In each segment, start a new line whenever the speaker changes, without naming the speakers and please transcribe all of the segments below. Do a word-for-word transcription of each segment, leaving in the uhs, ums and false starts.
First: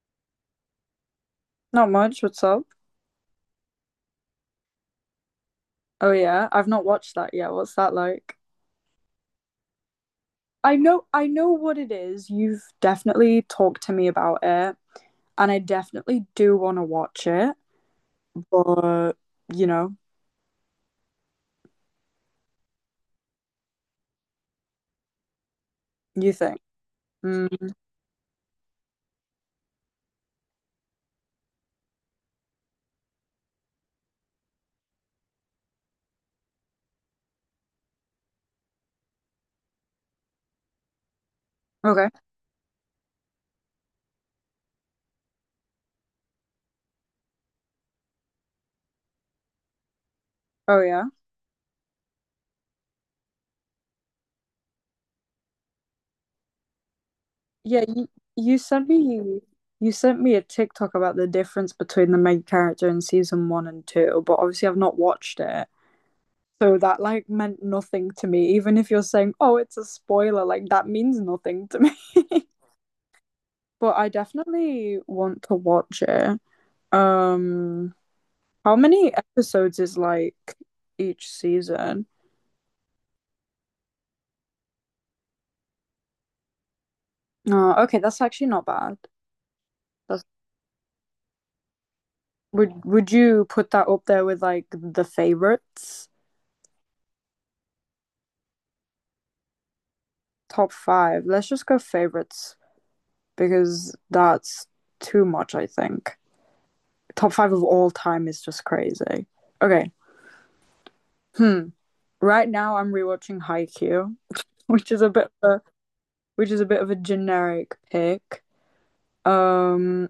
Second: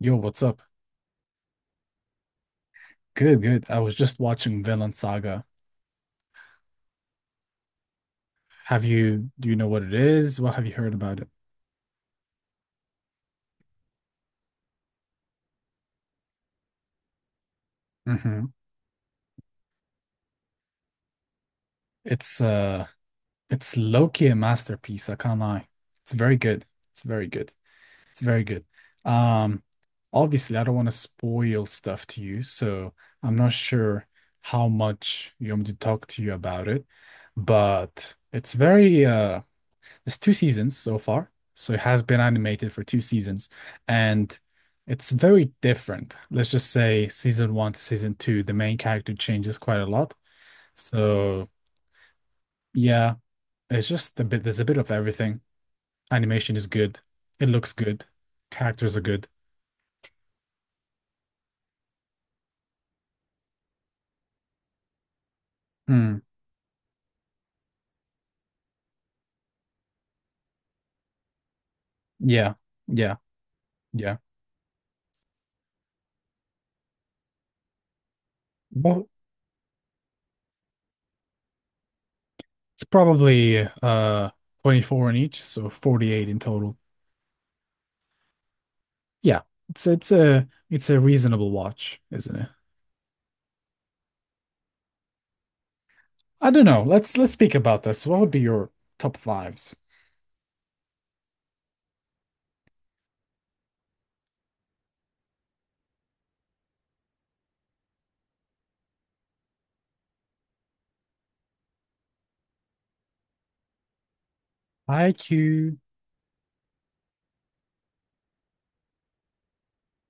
Yo, what's up?
Not much. What's up?
Good, good. I was just watching Vinland Saga.
Oh yeah, I've not watched that yet. What's that like?
Have you, do you know what it is? What have you
I
heard
know
about
I
it?
know what it is. You've definitely talked to me about it, and I definitely do want to watch it,
Hmm.
but you know,
It's uh it's low-key a masterpiece, I can't lie. It's
you
very
think.
good. It's very good.
Mm,
It's very good. Um, Obviously I don't want to spoil stuff to you, so I'm not sure how much you want me to talk to you about it, but it's very uh it's two seasons so far, so it has
okay.
been animated for two seasons, and it's very different. Let's just say season one to season two, the main character changes quite a lot.
Oh yeah.
So yeah, it's just a bit. There's a bit of everything. Animation is good. It looks
Yeah,
good.
you, you sent
Characters are
me
good.
you sent me a TikTok about the difference between the main character in season one and two, but obviously I've not watched it.
Hmm.
So that like meant nothing to me. Even if you're saying, "Oh, it's a spoiler," like that means nothing to me.
Yeah. Yeah.
But I
Yeah.
definitely want to watch it. Um, how
But
many episodes is like each season?
it's probably uh twenty-four in each, so forty-eight in total.
Oh, okay, that's actually not bad.
Yeah. It's it's
That's,
a it's a reasonable watch, isn't it?
would would you put that up there with like the favorites?
I don't know. Let's let's speak about this. What would be your top fives?
Top five. Let's just go favorites because that's too much, I think. Top five of all time is just crazy. Okay. Hmm. Right now I'm rewatching Haikyuu, which is a bit of a,
I Q.
which is a bit of a generic pick. Um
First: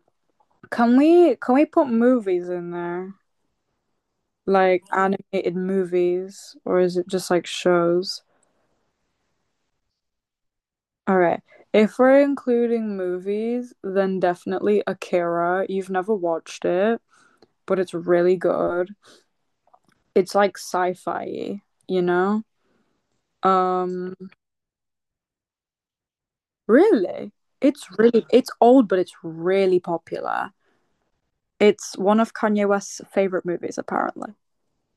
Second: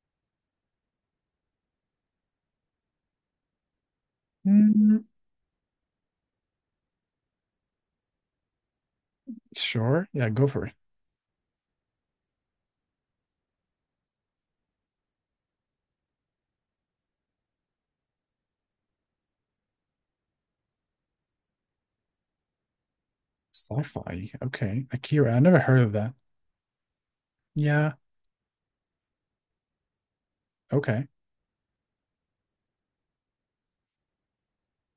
Can we can we put movies in there? Like
Mm,
animated movies, or is it just like shows?
sure. Yeah, go for it.
All right. If we're including movies, then definitely Akira. You've never watched it, but it's really good. It's like sci-fi, you know? Um,
Sci-fi. Okay. Akira. I never heard of that.
really? It's
Yeah.
really it's old, but it's really popular.
Okay.
It's one of Kanye West's favorite movies, apparently.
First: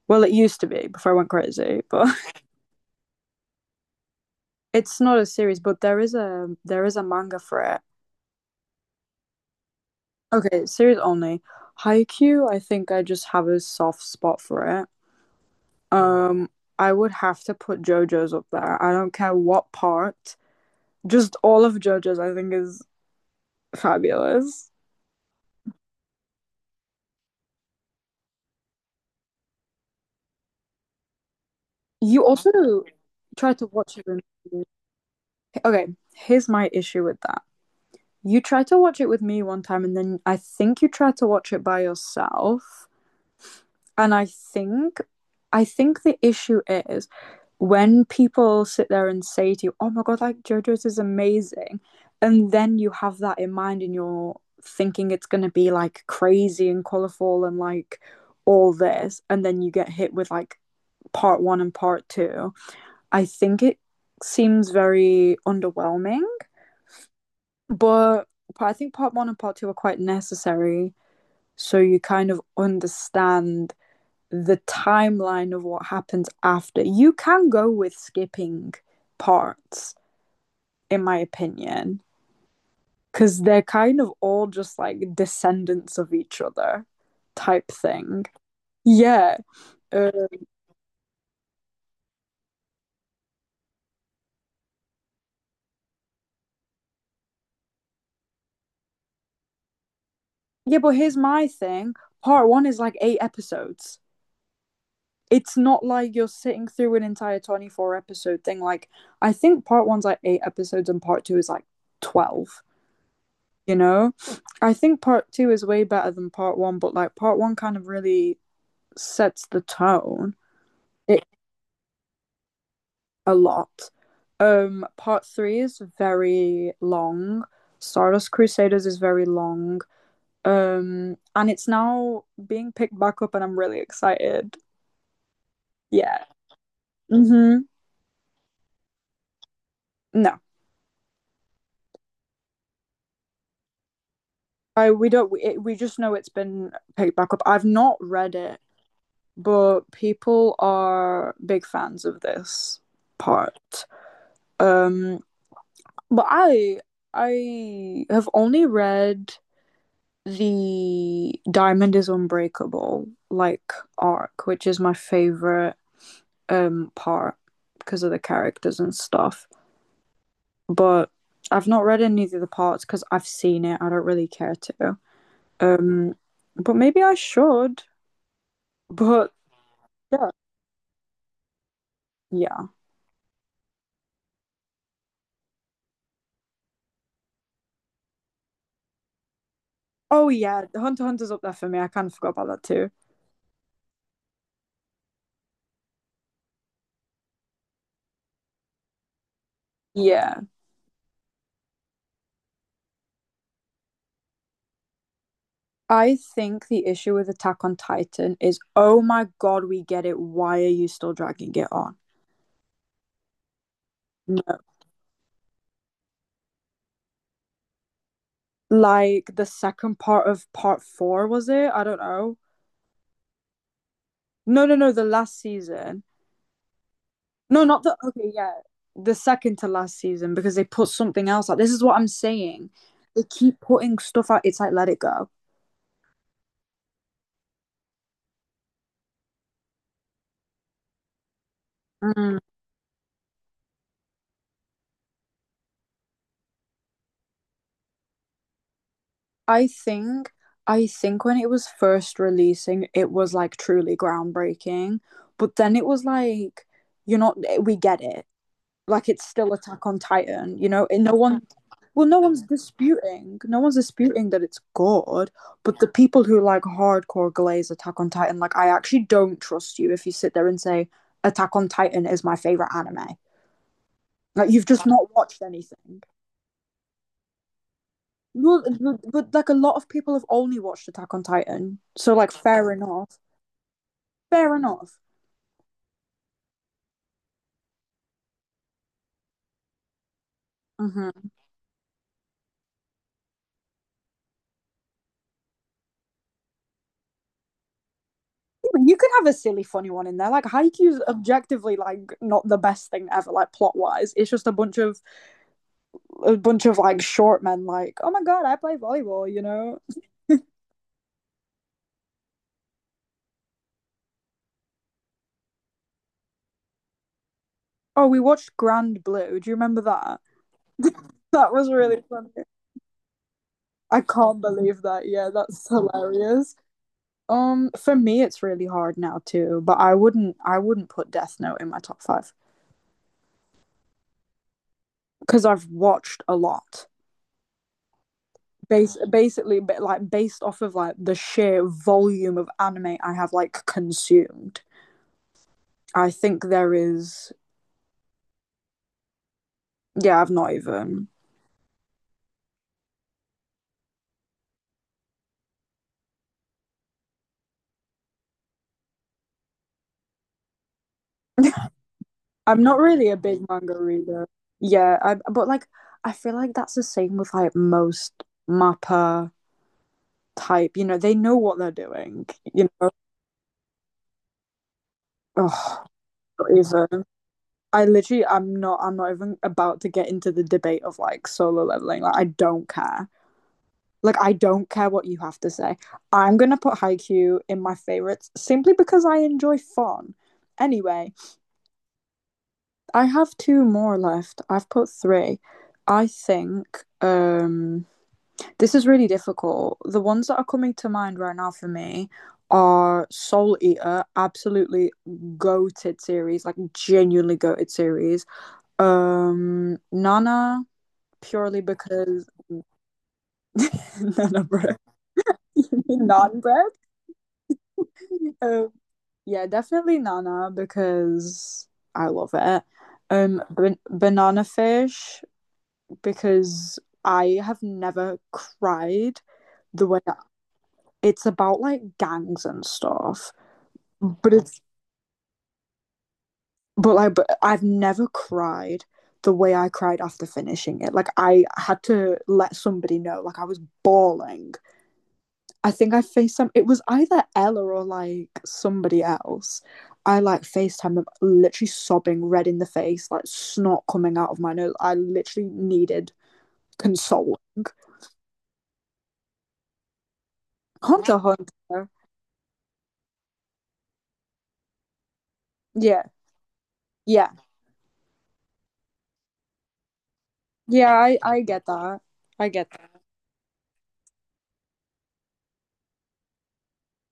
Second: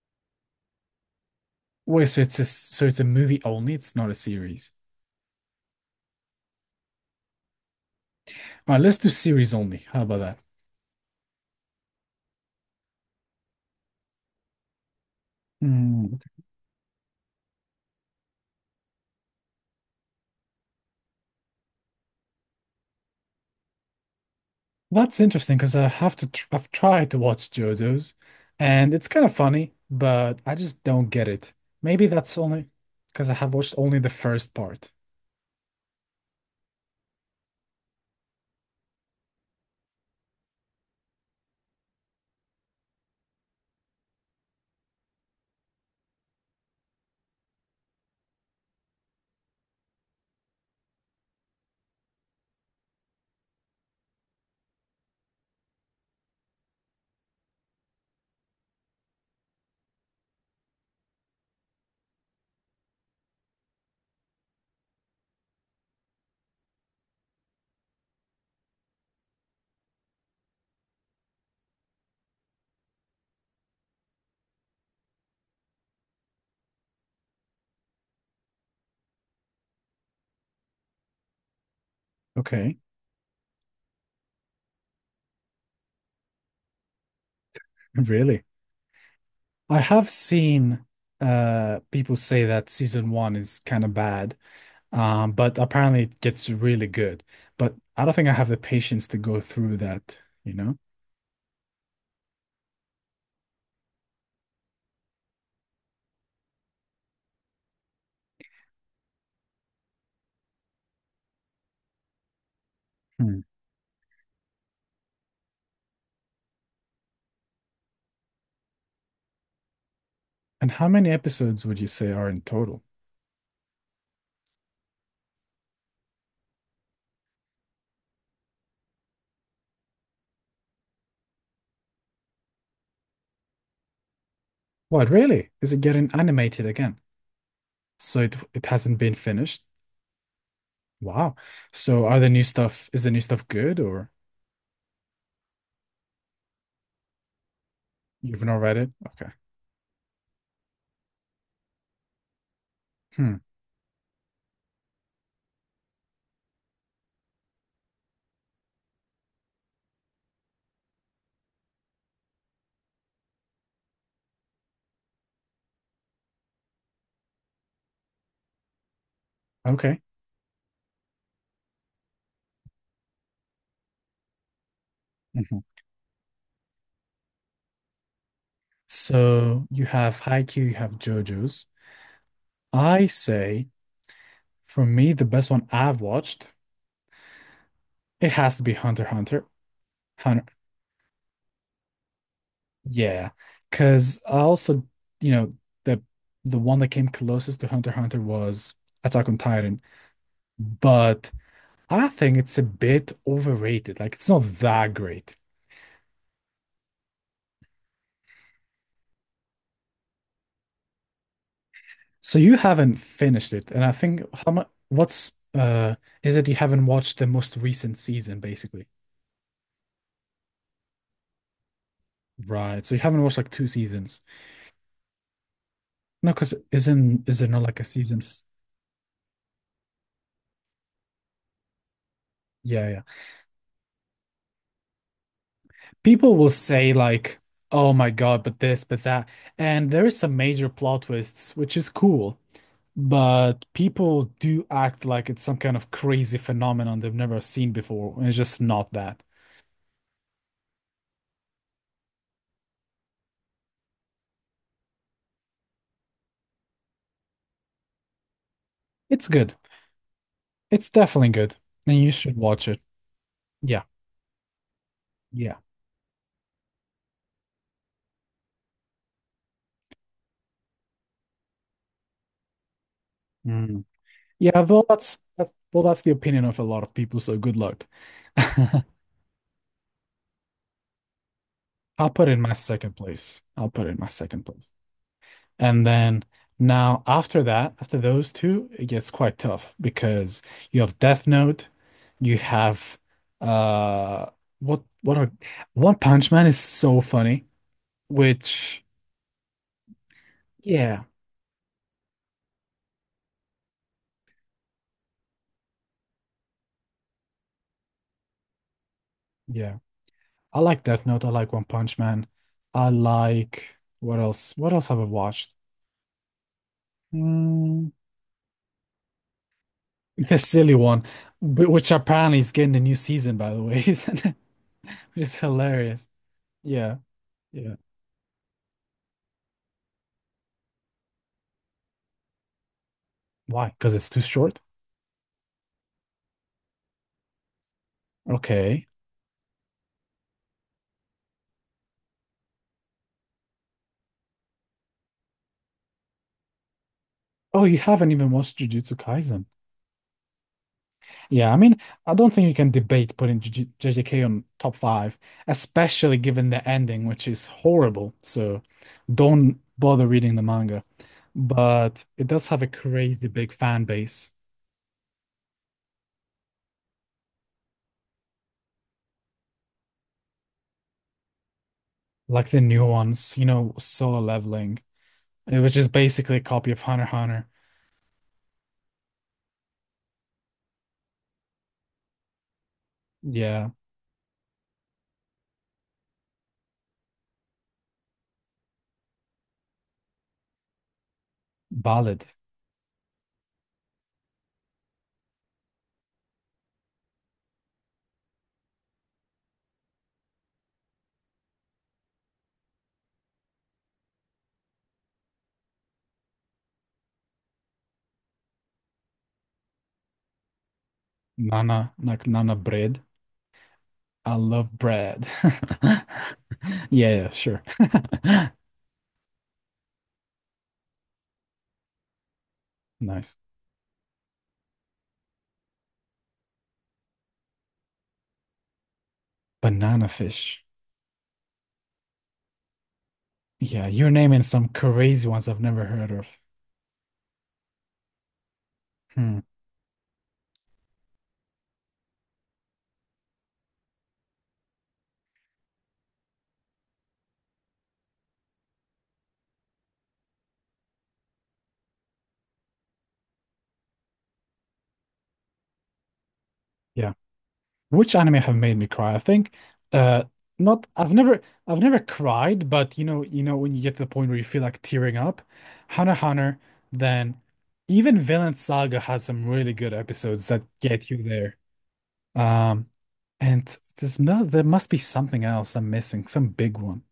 Well, it used to be before I went crazy,
Wait,
but
so it's a, so it's a movie only. It's not a series.
It's not a series, but there is a there is a manga for it.
All right, let's do series only. How about that?
Okay, series only. Haikyuu, I think I just have a soft spot for it.
Mm, okay.
Um, I would have to put JoJo's up there. I don't care what part. Just all of JoJo's, I think, is fabulous.
That's interesting because I have to tr I've tried to watch JoJo's and it's kind of funny, but I just don't get it. Maybe
You
that's
also
only because I have
try to
watched
watch
only
it
the
with
first
me.
part.
Okay, here's my issue with that. You tried to watch it with me one time, and then I think you tried to watch it by yourself. and I think I think the issue is when people sit there and say to you, "Oh my god, like JoJo's is amazing," and then you have that in mind and you're thinking it's going to be like crazy and colorful and like all this, and then you get hit with like part one and part two. I think it seems very underwhelming, but I think part one and part two are quite necessary so you kind of understand the timeline of what happens after. You can go with skipping parts, in my opinion,
Okay.
because they're kind of all just like descendants of each other type thing.
Really?
Yeah.
I have
Uh,
seen uh people say that season one is kind of bad, um, but apparently it gets really good. But I don't think I have the patience to go through that, you know?
yeah, but here's my thing. Part one is like eight episodes. It's not like you're sitting through an entire twenty-four episode thing. Like, I think part one's like eight episodes and part two is like twelve.
Hmm.
You know, I think part two is way better than part one, but like part one kind of really sets the tone.
And how many
It
episodes would you say are in total?
a lot. Um part three is very long. Stardust Crusaders is very long. Um and it's now being picked back up, and I'm really excited.
What, really? Is it getting
Yeah.
animated again?
Mm-hmm.
So it it hasn't been finished?
no
Wow. So are the new stuff, is the new stuff good or
i we don't we, it, we just know it's been picked back up. I've not read
you've not
it.
read it? Okay.
But people are big fans of this
Hmm.
part. um But I I have only read the Diamond is Unbreakable like arc, which is my favorite um part because of the characters and stuff.
Okay.
But I've not read any of the parts because I've seen it. I don't really care to.
Mhm.
Um, but maybe I should. But
So you have
yeah,
Haikyuu, you have JoJo's.
yeah.
I say. For me, the best one I've watched, it has to be Hunter x Hunter.
Oh
Hunter,
yeah, Hunter x Hunter's up there for me. I kind of forgot about that too.
yeah, because I also, you know, the the one that came closest to Hunter x Hunter was Attack on Titan,
Yeah.
but I think it's a bit overrated. Like it's not that great.
I think the issue with Attack on Titan is, oh my god, we get it. Why are you still dragging it on?
So you haven't finished it, and I think how much?
No.
What's uh is it you haven't watched the most recent season, basically?
Like the second part of part four, was it? I don't know.
Right. So you haven't watched like two seasons.
No, no, no, the last season.
No, because isn't is there not
No,
like a
not the.
season?
Okay,
f-
yeah. The second to last season because they put something else out. This is what I'm saying.
Yeah, yeah.
They keep putting stuff out. It's like, let it go.
People will say like, "Oh my God, but this, but that," and there is some major plot twists, which is
Mm.
cool. But people do act like it's some kind of crazy phenomenon they've never seen before, and it's just not that.
I think I think when it was first releasing, it was like truly groundbreaking, but then it was like, you're not, eh, we get it. Like it's
It's
still
good.
Attack on Titan, you know,
It's
and no
definitely
one,
good, and
well,
you
no
should
one's
watch it.
disputing, no one's
Yeah,
disputing that it's good,
yeah,
but the people who like hardcore glaze Attack on Titan, like I actually don't trust you if you sit there and say Attack on Titan is my favorite anime.
mm,
Like
yeah.
you've
Well,
just not
that's,
watched
that's well, that's
anything.
the opinion of a lot of people. So good luck.
Well, but, but like a lot of people have only watched Attack on Titan,
I'll
so
put
like
it in my
fair
second
enough,
place. I'll put it in my second
fair
place.
enough.
And then now after that, after those two, it gets quite tough because you have Death
Hmm.
Note, you have uh what what are One Punch Man is so funny, which
You could have a silly, funny one in there. Like Haikyuu's
yeah,
objectively like not the best thing ever, like plot wise. It's just a bunch of a bunch of like short men. Like, oh my god, I play volleyball. You
yeah.
know?
I like Death Note, I like One Punch Man. I like what else? What else have I watched? Mm,
Oh, we watched Grand Blue. Do you remember that?
the silly one,
That
wh-
was
which
really funny.
apparently is getting a new season, by the way,
I
isn't it?
can't believe that.
Which
Yeah,
is
that's
hilarious.
hilarious.
Yeah,
Um,
yeah.
for me, it's really hard now too. But I wouldn't, I wouldn't put Death Note in my top five
Why? Because it's too short?
because I've watched a lot.
Okay.
Bas- basically, but like based off of like the sheer volume of anime I have like consumed, I think there is.
Oh, you haven't even watched Jujutsu Kaisen.
Yeah, I've not even.
Yeah, I mean, I don't think you can debate putting J J- JJK on top five, especially given the ending, which is horrible. So don't bother reading the manga. But it does have
I'm
a
not really a
crazy
big
big
manga
fan
reader.
base,
Yeah, I, but like I feel like that's the same with like most mappa type. You know, they know what they're doing.
like the
You
new
know,
ones, you know, Solo Leveling, eh, which
oh,
is basically a
not
copy of Hunter
even.
x Hunter.
I literally, I'm not. I'm not even about to get into the debate of like solo leveling. Like, I don't care.
Yeah,
Like, I don't care what you have to say. I'm going to put Haikyuu in my favorites simply because I enjoy fun. Anyway,
Ballad,
I have two more left. I've put three. I think um, this is really difficult. The ones that are coming to mind right now for me are Soul Eater, absolutely goated series, like genuinely goated series. Um, Nana, purely
Nana, like
because
Nana Bread. I
Nana
love
bread,
bread.
non bread.
Yeah, yeah, sure.
Um, Yeah, definitely Nana because I love it.
Nice.
Um, ban- banana fish because I have never cried the way
Banana
that-
fish.
it's about like gangs and stuff,
Yeah, you're
but
naming
it's
some crazy ones I've never heard of.
but like but I've never cried the
Hmm.
way I cried after finishing it. Like I had to let somebody know, like I was bawling. I think I FaceTime. It was either Ella or like somebody else. I like FaceTime them, literally sobbing, red in the face, like snot coming out of my nose. I literally needed
Yeah.
consoling.
Which anime have made me cry? I think uh not I've
Hunter,
never I've
Hunter.
never cried, but you know, you know when you get to the point where you feel like tearing up,
Yeah,
Hunter x Hunter,
yeah,
then even Vinland Saga had some really good episodes that
yeah.
get
I
you
I
there.
get that. I get
Um
that.
and there's no there must be something else I'm missing, some big one.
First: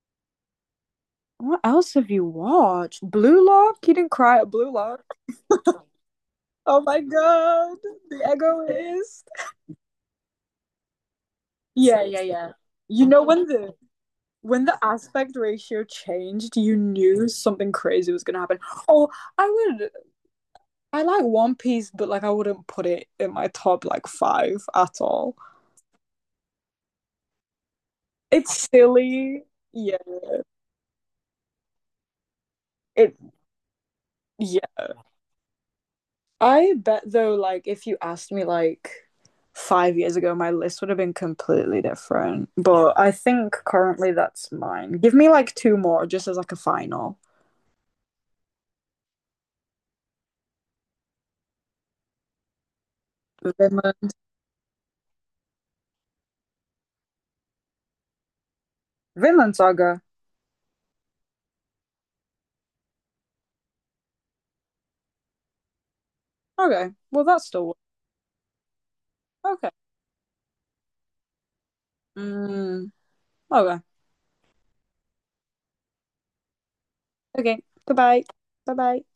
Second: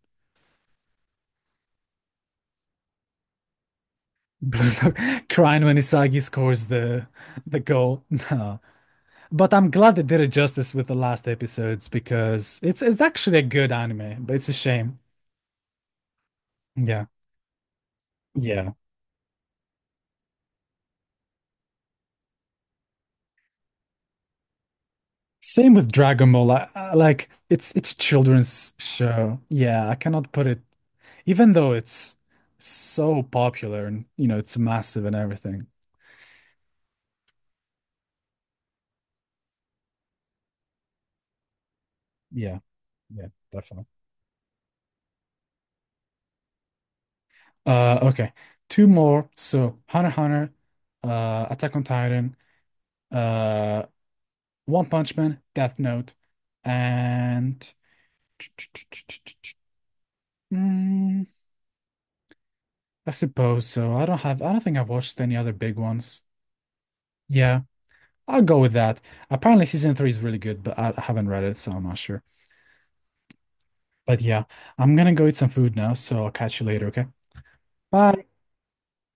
What else have you watched? Blue Lock. You didn't cry at Blue Lock.
Crying when Isagi scores
Oh my
the the
god,
goal.
The
No.
Egoist.
But I'm glad they did it justice with the last episodes
Yeah, yeah, yeah.
because it's it's
You know
actually a
when
good
the
anime, but it's a
when the
shame.
aspect ratio changed, you
Yeah.
knew something crazy was gonna happen.
Yeah.
Oh, I would I like One Piece, but like I wouldn't put it in my top like five at all.
Same with Dragon Ball. I, I- like it's it's a
It's
children's show.
silly.
Yeah, I
Yeah,
cannot put it even though it's
it
so popular and you know it's
yeah.
massive and everything.
I bet though, like if you asked me like five years ago, my list would have been completely different.
Yeah.
But I
Yeah,
think
definitely.
currently that's mine. Give me like two more just as like a final.
Uh okay. Two more. So Hunter x Hunter, uh Attack on Titan, uh
Vinland
One Punch Man, Death Note, and
Vinland Saga.
mm, I suppose so. I don't have, I don't think I've watched any other big ones.
Okay. Well that's
Yeah,
still
I'll go with that. Apparently,
okay.
season three is really good, but I I haven't read it, so I'm not sure.
Mm, okay.
But yeah, I'm gonna go eat some food now, so I'll catch you later, okay?
Okay. Goodbye.
Bye.
Bye bye.